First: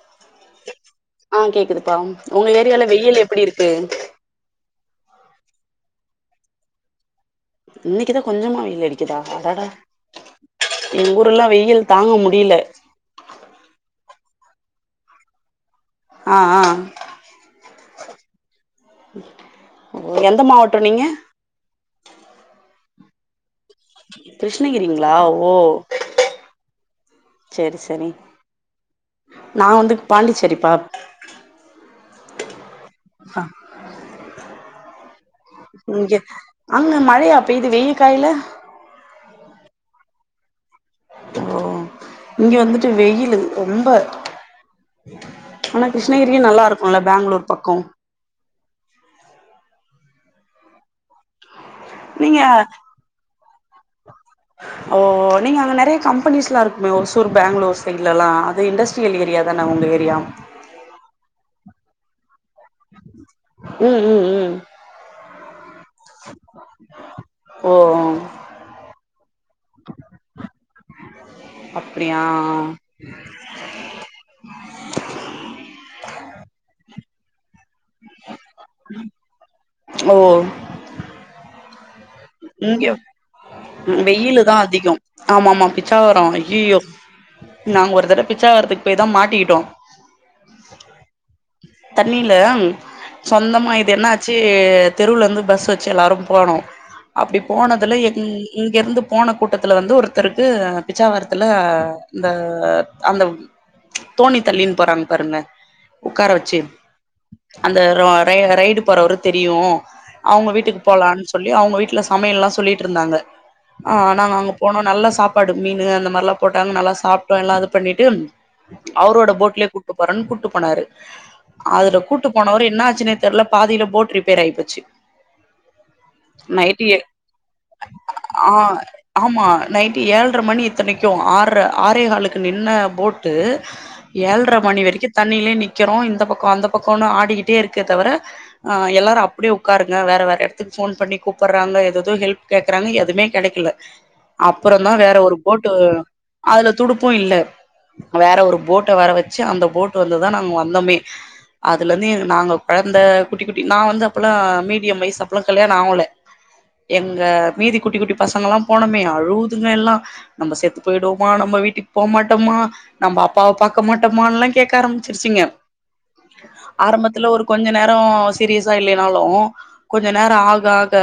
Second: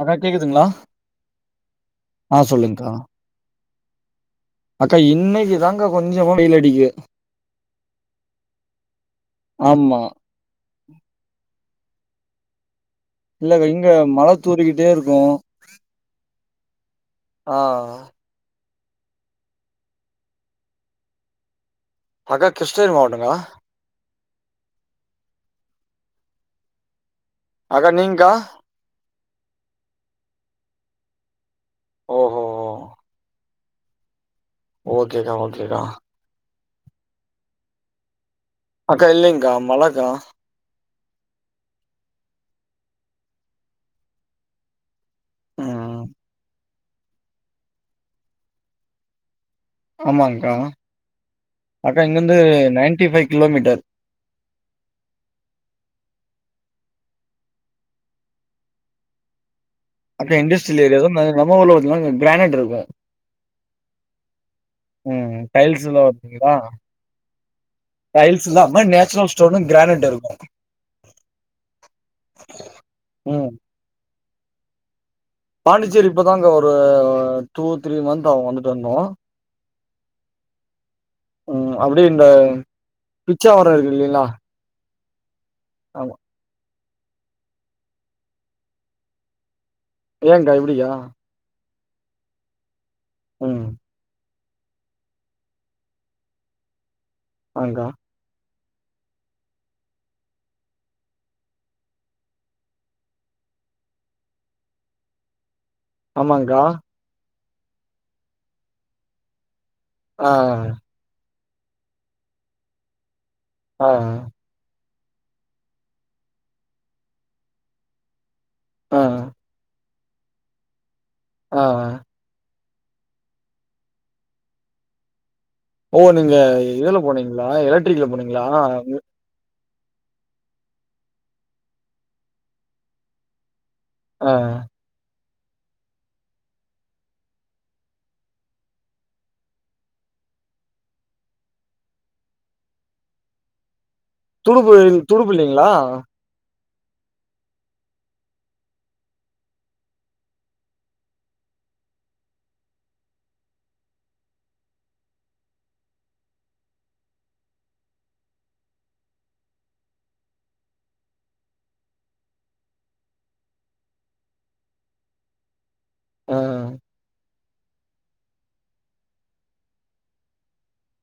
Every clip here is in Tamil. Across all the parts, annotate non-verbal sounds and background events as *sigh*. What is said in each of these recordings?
அக்கா கேக்குதுங்ளா ஆ கேக்குதுப்பா உங்க ஏரியால வெயில் எப்டி இருக்கு அக்கா இன்னைக்கு தாங்கா கொஞ்சமா வெயில் அடிக்கு இன்னைக்குதா கொஞ்சமா வெயில் அடிக்குதா அடடா ஆமா எங் ஊரெல்லா வெயில் தாங்க முடில இல்லக்கா இங்க மழ தூறிக்கிட்டே இருக்கு ஆ ஆ ஆ எந்த மாவட்டோ நீங்க அக்கா கிருஷ்ணகிரி மாவட்டங்கா கிருஷ்ணகிரிங்ளா ஓ செரி அக்கா செரி நீங்க்கா நா வந்து பாண்டிச்சேரிப்பா ஓஹோ ஓ ஓகே கா ஓகே இங்க அங்க மழையா பெய்து வெயில் காயில அக்கா இல்லைங்கா மழக்கா ஓ இங்க வந்துட்டு வெயிலு ரொம்ப ஆனா ம் கிருஷ்ணகிரியு நல்லா இருக்குல பெங்களூர் பக்கோ ஆமாங்கா அக்கா இங்க இந்து நீங்க நைன்டி ஃபைவ் கிலோமீட்டர் ஓ நீங்க அங்க நறைய கம்பெணிஸ்லா இருக்குமே ஒசூர் பெங்களூர் சைட் எல்லா அது இண்டஸ்ட்ரியல் ஏரியா தான உங்க ஏரியா அக்கா இண்டஸ்ட்ரியல் ஏரியா தா நம்ம ஊர் பாத்தீங்னா கிரானைட் இருக்கு ம் ம் ம் டைல்ஸ் எல்லா *unintelligible* ஓ டைல்ஸ் இல்லாம நேச்சுரல் ஸ்டோனு கிரரானைட் இருக்கு அப்டியா ம் பாண்டிச்சேரி இப்பதாங்கா ஒரு டூ த்ரீ மந்த்த் ஆவு வந்துட்டு வந்தோ ஓ ம் அப்டியே இந்த இங்க பிச்சாவரம் இருக்கு இல்லைங்களா வெயிலு தா அதிகம் ஆமாமா ஆமா பிச்சாவரம் ஐயையோ நாங்க ஒரு தடவ பிச்சாவரத்துக்கு போய் தா மாட்டிக்கிட்டோ ஏங்க்கா எப்டிக்கா தண்ணில ம் சொந்தமா இது என்னா ச்சு தெருல இருந்து பஸ் வச்சு எல்லாரு போனோ அப்டி ஆங்க்கா போனதுல எ ம் இங்கிர்ந்து போன கூட்டத்துல வந்து ஒருத்தருக்கு பிச்சாவரத்துல இந்த அந்த தோணி தள்ளீன் போறாங் பாருங்க உக்கார வெச்சு ஆமாங்க்கா அந்த ரோ ரை ரைடு போறவரு தெரியு ஆ அவுங்க வீட்டுக்கு போலான் சொல்லி அவங்க வீட்ல சமையல்லா சொல்லிட்ருந்தாங்க ஆ நாங்க அங்க போனோ நல்லா சாப்பாடு மீனு அந்த மார்லா போட்டாங்க நல்லா சாப்ட்டோ எல்லா அது பண்ணிட்டு ஆ அவரோட போட்லயே கூப்ட்டு போறேன் கூப்ட்டு போனாரு ஆ அதுல கூ ப்ட்டு போனவரு என்ன ஆச்சுன்னே தெர்ல பாதில போட் ரிப்பேர் ஆய்போச்சி ஓ நீங்க இதுல போனீங்ளா எலக் ஆ ஆமா நைட்டு ஏழ்ர மணி இத்தனைக்கு ஆர்ற ஆறேகாலுக்கு நின்ன போட்டு ஆ ஏழ்ர மணி வரிக்கு தண்ணிலே நிக்கறோ இந்த பக்கோ அந்த பக்கோனு ஆடிக்கிட்டே இருக்கே தவுர ஆ எல்லாரு அப்டியே உக்காருங்க வேற வேற எட்த்துக் ஃபோன் பண்ணி கூப்பட்றாங்க எதெ தோ ஹெல்ப் கேக்கறாங்க எதுமே கெடைக்கல துடுப்பு அப்பறந்தா வேற துடுப்பு ஒரு இல்லைங்களா போட்டு் அதுல துடுப்பு இல்ல வேற ஒரு போட்ட வர வெச்சி அந்த போட்டு் வந்துதா நாங் வந்தமே அதுலர்ந்து எ நாங்க கொழந்த குட்டி குட்டி நா வந்து அப்பல்லா மீடியம் வய்சு அப்பல்லா கல்யாணோ ஆவல எங்க மீதி குட்டி குட்டி பசங்கல்லா போனமே அழுவுதுங்க எல்லா நம்ப செத்து போய்டுவோமா நம்ம வீட்டுக் போ மாட்டமா நம்ப அப்பாவ பாக்க மாட்டமான்லா கேக்க ஆரம்பிச்சிருச்சிங்க ஆ ஆரம்பத்துல ஒரு கொஞ்ச நேரோ சீரியஸா இல்லினாலு கொஞ்ச நேரோ ஆக ஆக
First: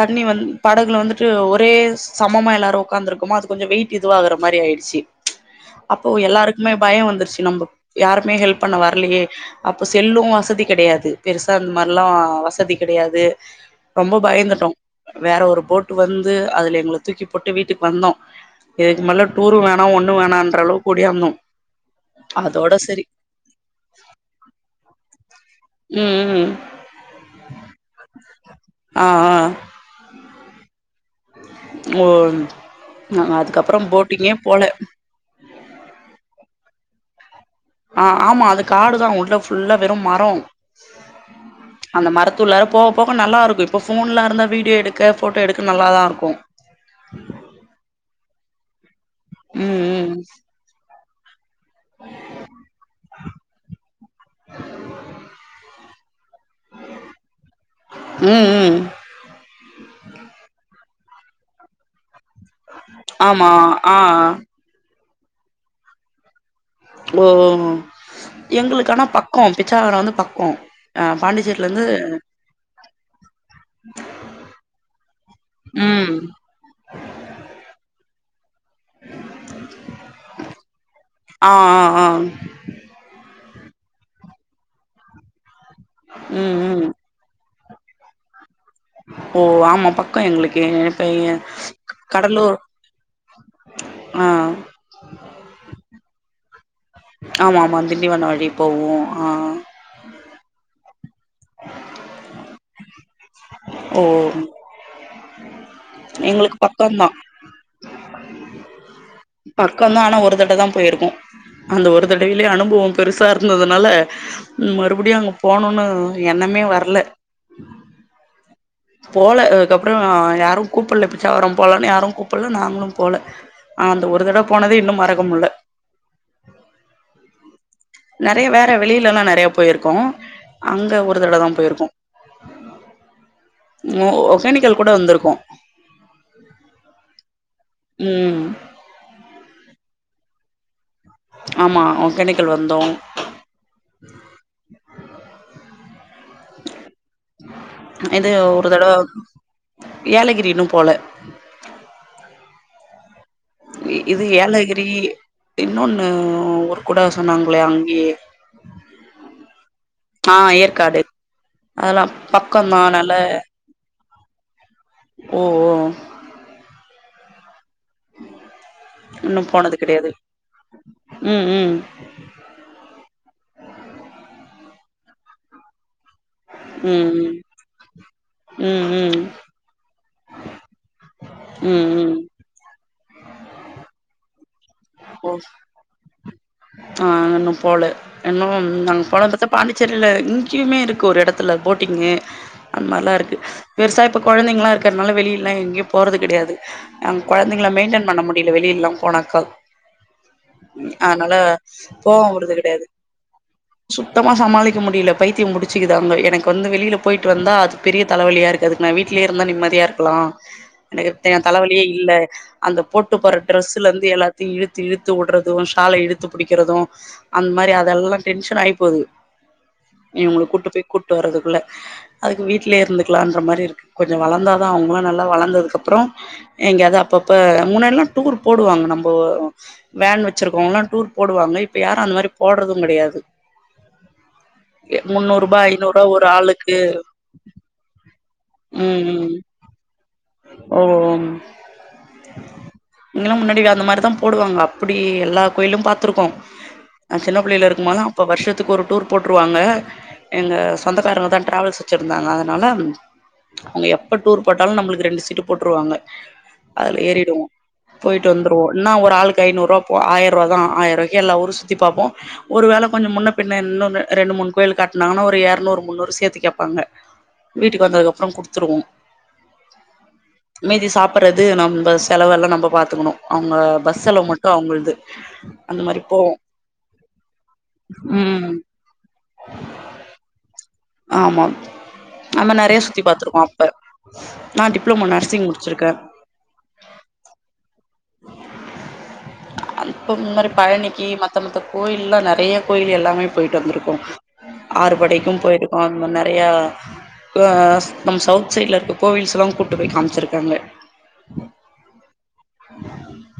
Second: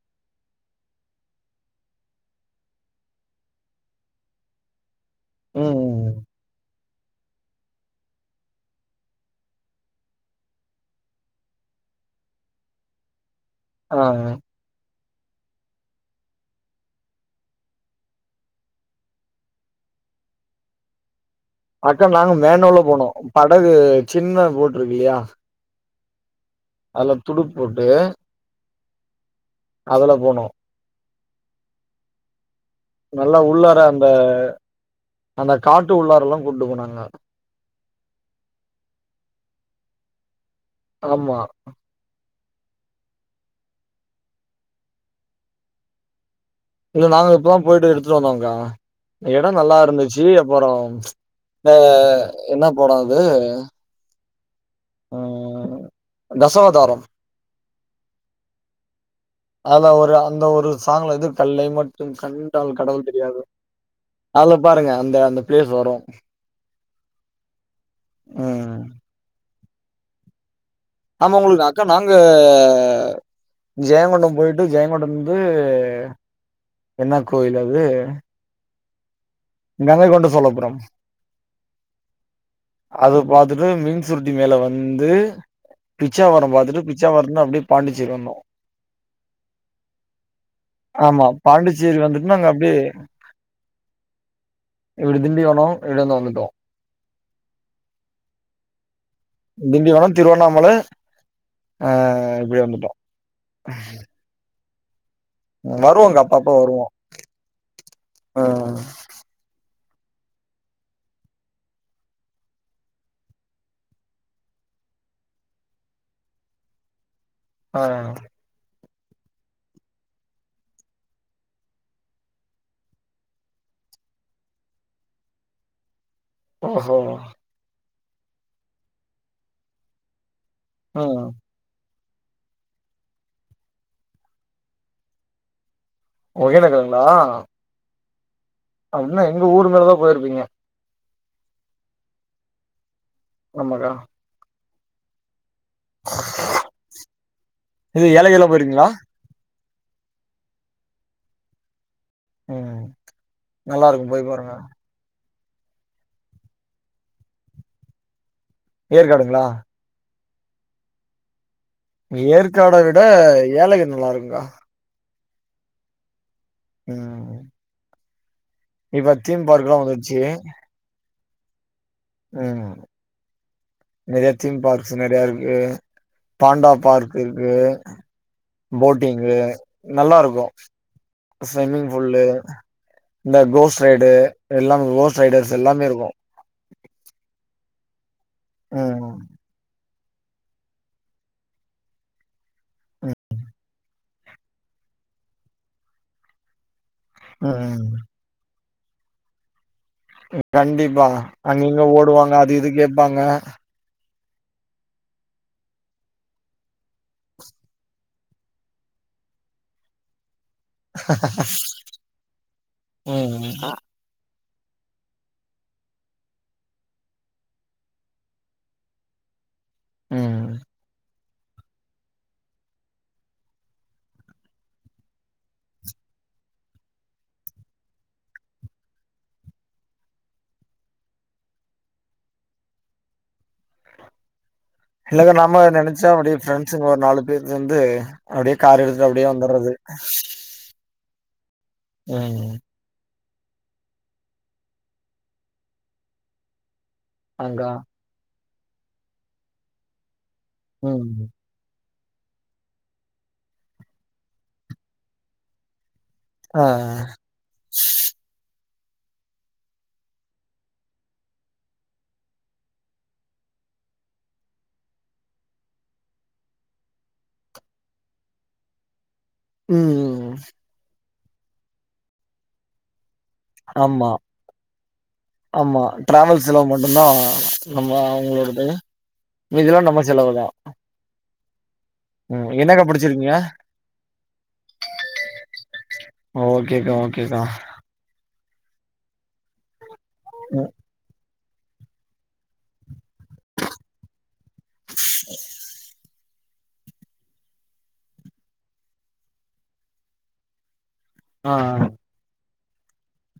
தண்ணி வந் படகுல வந்துட்டு ஒரே சமமா எல்லாரு ஒக்காந்திருக்கோமா அது கொஞ்சோ வெயிட் இதுவாகுற மாரி ஆய்டுச்சி அப்போ ம் எல்லாருக்மே பயோ வந்துருச்சி நம்ப யாருமே ஹெல்ப் பண்ண வர்லயே அப்போ செல்லு வசதி கெடையாது பெருசா இந் மார்லா வசதி கெடையாது ஆ ரொம்ப பயந்துட்டோ வேற ஒரு போட்டு வந்து அதுல எங்கள தூக்கி போட்டு வீட்டுக் வந்தோ இதுக்கு மேல டூரு வேணா ஒன்னு வேணான்ற அளவுக்கு ஓடியாந்தோ அக்கா நாங்க அதோட மேனோல சரி போனோ படகு சின்ன போட்ருக் இல்லியா ம் ம் அதுல துடுப் போட்டு ஆ ஆ அதுல போனோ ஓ *unintelligible* நா நல்லா உள்ளார அதுக்கப்பறம் அந்த போட்டிங்கே போல அந்த காட்டு உள்ளாரெல்லா கொண்டு போனாங்க ஆ ஆமா அது காடு தா உள்ள ஃபுல்லா வெறும் மரோ ஆமா அந்த மரத்துள்ளார போக போக நல்லாருக்கு இப்ப ஃபோன்லா இருந்தா வீடியோ எடுக்க ஃபோட்டோ எடுக்க நல்லாதா இருக்கு இல்ல நாங்க இப்பதா போய்ட்டு எடுத்துட்டு வந்தோங்க்கா எடோ ம் நல்லா ம் இருந்துச்சி அப்பறோ த என்ன படோ அது ம் தசவதாரம் ம் ம் அதுல ஒரு அந்த ஒரு சாங்லது கல்லை மட் டும் கண்டால் கடவுள் தெரியாது ஆமா ஆ அதுல பாருங்க அந்த அந்த ப்ளேஸ் வரு ஓ ம் எங்களுக்கானா பக்கோ பிச்சாவரோ வந்து பக்கோ ஆ ஆமா உங்களுக் பாண்டிச்சேரில அக்கா இருந்து நாங்க ஜெயம்கொண்டம் போய்ட்டு ஜெயம்கொண்டந்து ம் என்னா கோயில் அது கங்கை கொண்ட சோழப்புரம் ஆ ஆ ஆ ம் அத பாத்துட்டு மீன் சுருட்டி மேல வந்து பிச்சாவரம் ம் பாத்துட்டு ம் பிச் பிச்சாவரோ இருந்து அப்டியே பாண்டிச்சேரி வந்தோ ஓ ஆமா பக்கோ எங்களுக்கு இப்ப ஆமா ஏ பாண்டிச்சேரி வந்துட்டு நாங்க கடலூர் அப்டியே ஆ இப்டி திண்டிவனோ இப்டி வந்து வந்துட்டோ ஆமா ஆமா திண்டிவனோ வழி போவோ ஆ திண்டிவனோ திருவண்ணாமல ஆ இப்டி வந்துட்டோ ஓம் வருவோங்க அப்ப அப்ப வருவோ பக்கந்தா ஆ பக்கந்தா ஆனா ஒரு தடவ தா போயிருக்கோ அந்த ஒரு தடவேலயே அனுபவோ பெருசா இருந்ததுனால ம் மறுபடியு அங்க போனுன்னு எண்ணமே வரல ஆ போல அதுக்கப்பறோ யாரு கூப்புல்ல பிச்சாவரோ போலான்னு யாரு கூப்புல்ல நாங்களு போல ஆ அந்த ஒரு தடவ போனதே இன்னு மறக்க முல்ல ஓஹோ நெறைய வேற வெளிலல்லா நெறைய போயிருக்கோ அங்க ஒரு ம் தடவ தா போயிருக்கோ ஓ ஒகேனக்கல் கூட வந்துருக்கோ ஒகேனக்கலுங்களா ம் ஆ என்ன எங்க ஊர் மேலதா போயிருப்பீங்க ஆமா ஒக்கேனக்கல் வந்தோ நம்ம கா இது ஏலகிரிலா ஒரு போயிருக்கீங்களா தடவ ஏலகிரி இன்னு போல ம் நல்லா இ இருக்கு இது போய் பாருங்க ஏலகிரி இன்னொன்னு அவரு கூட சொன்னாங்களே அங்கயே ஏற்காடுங்ளா ஆ ஏற்காடு அதெல்லா ஏற்காட பக்கோந்தா விட நல்ல ஏலகிரி நல்லா இருக்குக்கா ஓ ஓ ம் இப்ப இன்னு தீம் போனது பார்க்லா கெடையாது வந்துருச்சி ம் ம் ம் நெறைய தீம் பார்க்கஸ்சு நெறையா இருக்கு பாண்டா ம் பார்க் ம் இருக்கு ம் ம் போட்டிங்கு நல்லா இருக்கு ஸ்விம்மிங் ம் புல்லு இந்த கோஸ்ட் ரைடு எல்லா கோஸ்ட் ம் ரைடர்ஸ் எல்லாமே இருக்கு ஆ இன்னும் போல இன்னு நாங்க ம் போனத பாத்தா பாண்டிச் சேரில இங்கயுமே இருக்கு ஒரு இடத்துல போட்டிங்கு அந்த மாரிலா ம் இருக்கு பெர்சா இப்ப கொழந்தைங்கல்லா இருக்குறதுனால வெளியல்லா எங்கயு போறது கெடையாது ஆ கொழந்தைங்கள ம் மெயின்டைன் பண்ண முடியல வெளிலல்லா போனாக்கா கண்டிப்பா அதனால அங்க இங்க போக ஓடுவாங்க அது வுடுறது இது கெடையாது கேப்பாங்க சுத்தமா சமாளிக்க முடியல பைத்தியோ பிடிச்சிக்குது அங்க எனக்கு வந்து வெளில போயிட்டு வந்தா அது பெரிய தலைவலியா இருக்கு அதுக்கு நா வீட்டுலயே இருந்தா நிம்மதியா இருக்கலா எனக்கு ஏ தலவலியே இல்ல அந்த போட்டு போற ம் ஆ. டிரரெஸ்ல இருந்து எல்லாத்தையு இழுத்து இழுத்து உடுறது உ ஷால இழுத் து பிடிக்கிறது அந்த மாரி அதெல்லா டென்ஷன் ஆகி போகுது இவங்கள ம் கூப்ட்டு போய் கூட்டு போறதுக்குல்ல அதுக்கு வீட்லயே இருந்துக்கலான்ற மாரி இருக்கு கொஞ்சம் வளர்ந்தாதான் அவங்களும் நல்லா வளர்ந்ததுக்கு அப்றம் எங்கேயாவது அப்பப்ப முன்னல்லாம் டூர் போடுவாங்க நம்போ வேன் வச்சிருக்கோன்னா டூர் போடுவாங்க இப்ப யாரும் அந்த மாரி போடுறதும் கெடையாது இல்லக்கா முன்னூரூபா நம்ப ஒன்னு ஐநூரூபா நெனைச்சா ஒரு நம்பளுடைய ஆளுக்கு ஃப்ரெண்ட்ஸுங்க ஒரு நாலு பேரு சேந்து அப்டியே கார ம் எடுத்துட்டு அப்டியே ம் வந்துடுறது அஷ் ஓ இங்கல்லாம் முன்னாடி அந்த மாதிரிதான் போடுவாங்க அப்டி எல்லா கோயிலும் பாத்திருக்கோம் நான் சின்ன புள்ளையில அங்கா இருக்கும்போதுலா அப்போ வருஷத்துக்கு ஒரு டூர் போட்டுருவாங்க எங்க ம் சொந்தக்காரங்க தான் ட்ராவல்ஸ் வச்சிருந்தாங்க அதனால அவங்க எப்ப டூர் போட்டாலும் நம்மளுக்கு ரெண்டு சீட்டு போட்ருவாங்க ஆ அதுல ஏறிடுவோம் போயிட்டு வந்துருவோம் என்னா ஒரு ஆளுக்கு ஐந்நூறுவா போ ஆயரம் ரூவா தான் ஆயிரூவாய்க்கே எல்லா ஊரும் சுத்தி பாப்போம் ஒரு வேளை கொஞ்சம் முன்ன பின்ன இன்னோன்னு ரெண்டு மூணு கோயில் காட்டுனாங்கன்னா ஒரு இரநூறு முன்னூறு சேத்து கேப்பாங்க வீட்டுக்கு வந்ததுக்கப்றம் கொடுத்துருவோம் ம் மீதி சாப்பிற்றது நம்ம செலவெல்லாம் நம்ம பாத்துக்கணும் அவங்க பஸ் ஆமா செலவு மட்டும் அவங்களது அந்த ஆமா மாதிரி போவோம் டிராவல் செலவு மட்டுந்தா நம்ம அவங்களோடது மீதிலாம் நம்ம செலவுதான் ஆமா நம்ம நெறைய சுத்தி படிச்சிருக்கீங்க பாத்துருக்கோம் அப்ப நான் டிப்ளமோ நர்சிங் முடிச்சிருக்கேன் ஓகேக்கா ஓகேக்கா அப்ப இந்த மாதிரி ம் பழனிக்கு மத்த மத்த கோயில்லாம் நெறைய கோயில் எல்லாமே போயிட்டு வந்திருப்போம் ஆறுபடைக்கும் போயிட்டுருப்போம் இன்னும் நெறையா அ நம்ம சவுத் சைடுல இருக்க கோவில்ஸ் எல்லாம் கூட்டு போயி காமிச்சிருக்காங்க ஆ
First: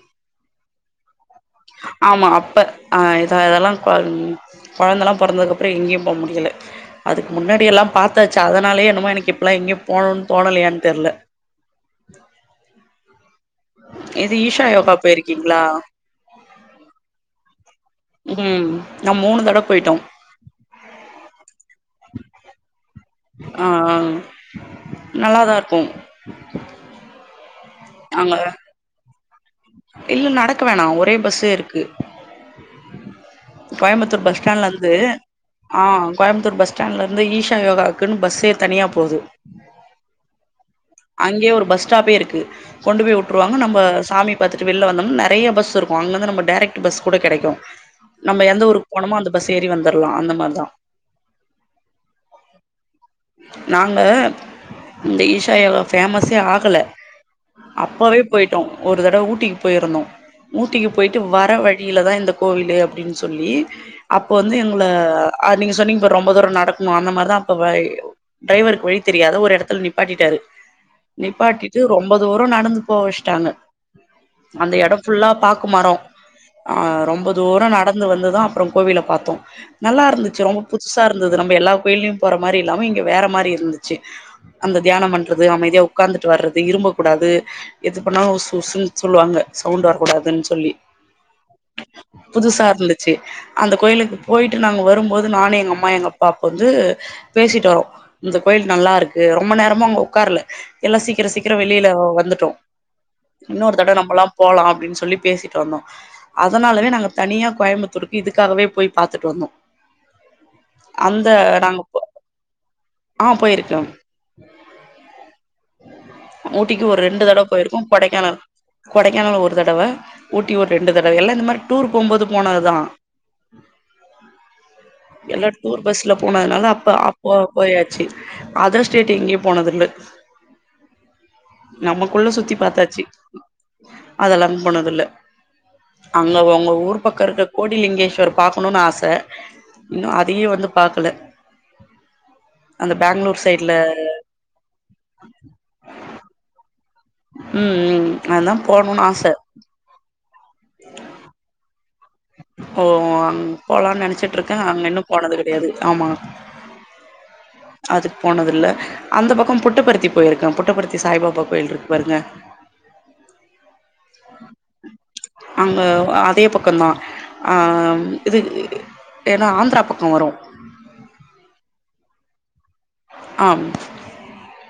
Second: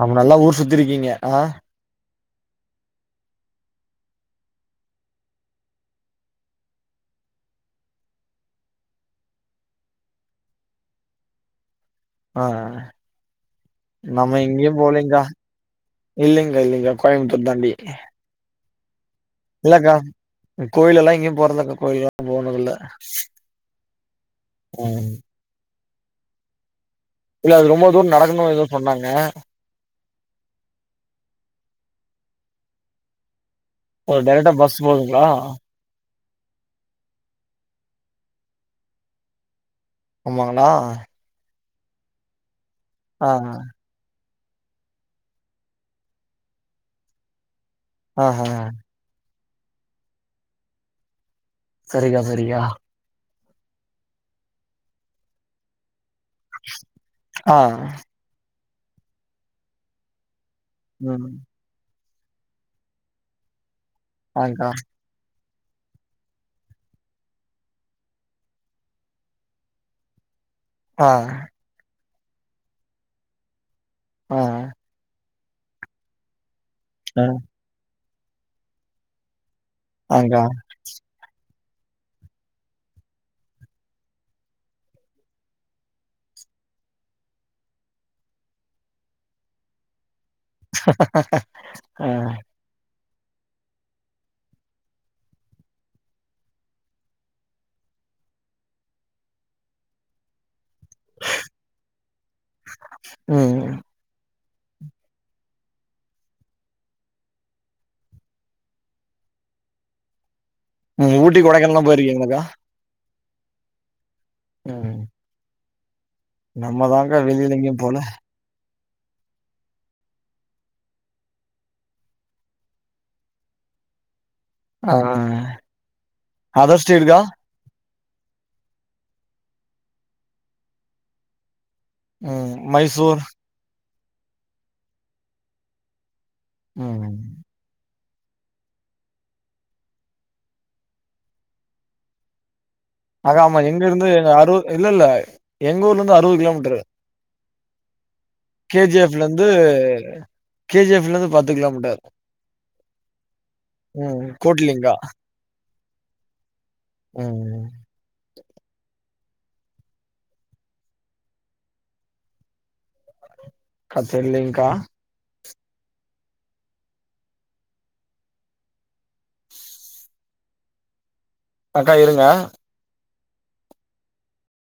அப்ப நல்லா ஊர் சுத்தி இருக்கீங்க அ ஆமா அப்ப அ இத இதெல்லாம் கொ கொழந்தெல்லாம் பொறந்ததுக்கு அப்றம் எங்கேயும் போ முடியல அதுக்கு முன்னாடி எல்லாம் பாத்தாச்சு அதனாலயே என்னமோ எனக்கு இப்பல்லாம் எங்கயும் போணும்ன்னு தோணலையான்னு தெரில ஆ நம்ம இது ஈஷா எங்கேயும் யோகா போலைங்க்கா போயிருக்கீங்களா இல்லிங்க இல்லிங்க கோயம்புத்தூர் தாண்டி ம் நா மூணு தடவ போயிட்டோ இல்லக்கா கோயிலல்லாம் எங்கேயும் போறதக்கா கோயிலல்லாம் போனதுல்ல ஆ நல்லாதான் இருக்கும் இல்ல அது ரொம்ப தூரம் நடக்கணும் ஏதோ சொன்னாங்க இல்ல நடக்க வேணா ஒரே பஸ்ஸே இருக்கு ஒரு கோயம்புத்தூர் பஸ் டைரெக்டா ஸ்டாண்ட்லருந்து போதுங்களா ஆ கோயம்புத்தூர் பஸ் ஸ்டாண்ட்ல இருந்து ஈஷா யோகாக்குன்னு பஸ்ஸே தனியா போவுது ஆமாங்களா அங்கேயே ஒரு பஸ் ஸ்டாப்பே இருக்கு கொண்டு போய் ஆ விட்டுருவாங்க நம்ம சாமி பாத்துட்டு வெளில வந்தோம்னா நெறைய பஸ் இருக்கும் அங்கேந்து நம்ம டைரக்ட் பஸ் கூட கிடைக்கும் ஆ நம்ம ஆ எந்த ஒரு போனமா அந்த பஸ் ஏறி வந்துடலாம் அந்த மாதிரிதான் சரிகா சரிகா நாங்க இந்த ஈசா யோகா ஃபேமஸே ஆகல ஆ அப்பவே போயிட்டோ ஒரு தடவ ஊட்டிக்கு போயிருந்தோ ஊட்டிக்கு போயிட்டு ம் வர வழியிலதா இந்த கோவிலே அப்டின் சொல்லி அப்ப வந்து ஆங்க்கா எங்கள அ நீங்க சொன்னீங்க பாரு ரொம்ப தூரொ நடக்கணு அந்த மாரிதா அப்ப வைவ் டிரைவருக்கு வழி தெரியாத ஒரு எடத்துல நிப்பாட்டிட்டாரு ஆ நிப்பாட்டிட்டு ரொம்ப தூரொ நடந்து போ வச்சுட்டாங்க ஆ அந்த எடொ ஃபுல்லா பாக்கு மரோ ஆ ரொம்ப தூரோ நடந்து வந்துதா அப்புறோ கோவில பாத்தோ நல்லா ஆங்க்கா இருந்துச்சு ரொம்ப புதுசா இருந்தது நம்ப எல்லா கோயிலயு போற மாரி இல்லாம இங்க வேற மாரி இருந்துச்சு அந்த தியானம் பண்றது அமைதியா உக்காந்துட்டு வர்றது இரும்பக்கூடாது எது பண்ணாலு உஸ் உஸ்ன்னு சொல்லுவாங்க சவுண்ட் வரக்கூடாதுன்னு சொல்லி ஆ புதுசா இருந்து ச்சு அந்த கோயிலுக்கு போயிட்டு நாங்க வரும்போது நானு எங்க அம்மா எங்க அப்பா அப்ப வந்து பேசிட்டு வரோ இந்த கோயில் நல்லாருக்கு ரொம்ப நேரமா அங்க உக்காருல எல்லா சீக்கிர சீக்கிரொ வெளில வ இன்னோரு ம் தடவ நம்பல்லா போலா அப்டின் சொல்லி பேசிட்டு வந்தோ அதனாலவே நாங்க தனியா கோயம்புத்தூருக்கு இதுக்காகவே போயி பாத்துட்டு வந்தோ ம் அந்த ஊட்டி கொடைக்கானல்லா நாங்க போயிருக்கீங்களாக்கா ஆ போயிருக்கோ ம் ம் ஊட்டிக்கு ஒரு நம்மதான்க்கா ரெண்டு தடவ வெளியில எங்கயு பொயிருக்கோ போல கொடைக்கானல் கொடைக்கானல் ஒரு தடவ ஊட்டி ஒரு ரெண்டு தடவ எல்லா இந்த மாரி டூர் போம்போது போனதுதா ஆ எல்லா டூர் பஸ்ல போனதுனால அதர் அப்ப ஸ்டேட்க்கா அப்போ போயாச்சு அதர் ஸ்டேட் எங்கயும் போனதுல்ல நமக்குள்ள சுத்தி ம் பாத்தாச்சு மைசூர் அதெல்லாம் போனதுல்ல அங்க ஒங்க ஊர் ம் பக்கொ இருக்க கோடி லிங்கேஸ்வர் பாக்கணுன் ஆச இன்னு அதையே வந்து பாக்கல அந்த பேங்களூர் அதாம்மா சைட்ல எங்கருந்து எங்க அறு இல்ல இல்ல எங்க ஊர்ல இருந்து அறுவது கிலோமீட்டரு ம் ம் அதான் கே ஜி போணுன்னு எப் ஆச லந்து கே ஜி எப் ல இருந்து பத்து கிலோமீட்டர் ஓ அங் போலான் ம் நெனைச்சிட்டுருக்க அங்க கூட்லிங்கா இன்னு போனது கெடையாது ஆமா ம் ம் அதுக்கு போனதில்ல அந்த பக்கம் புட்டப்பர்த்தி போய்ருக்க புட்டப்பர்த்தி சாய்பாபா கோயில் இருக்கு பாருங்க கா தெர்லிங்க்கா அங்க அதே பக்கந்தா ஆம் இது ஏன்னா ஆந்திரா பக்கொ வரு அக்கா இருங்க ஆம்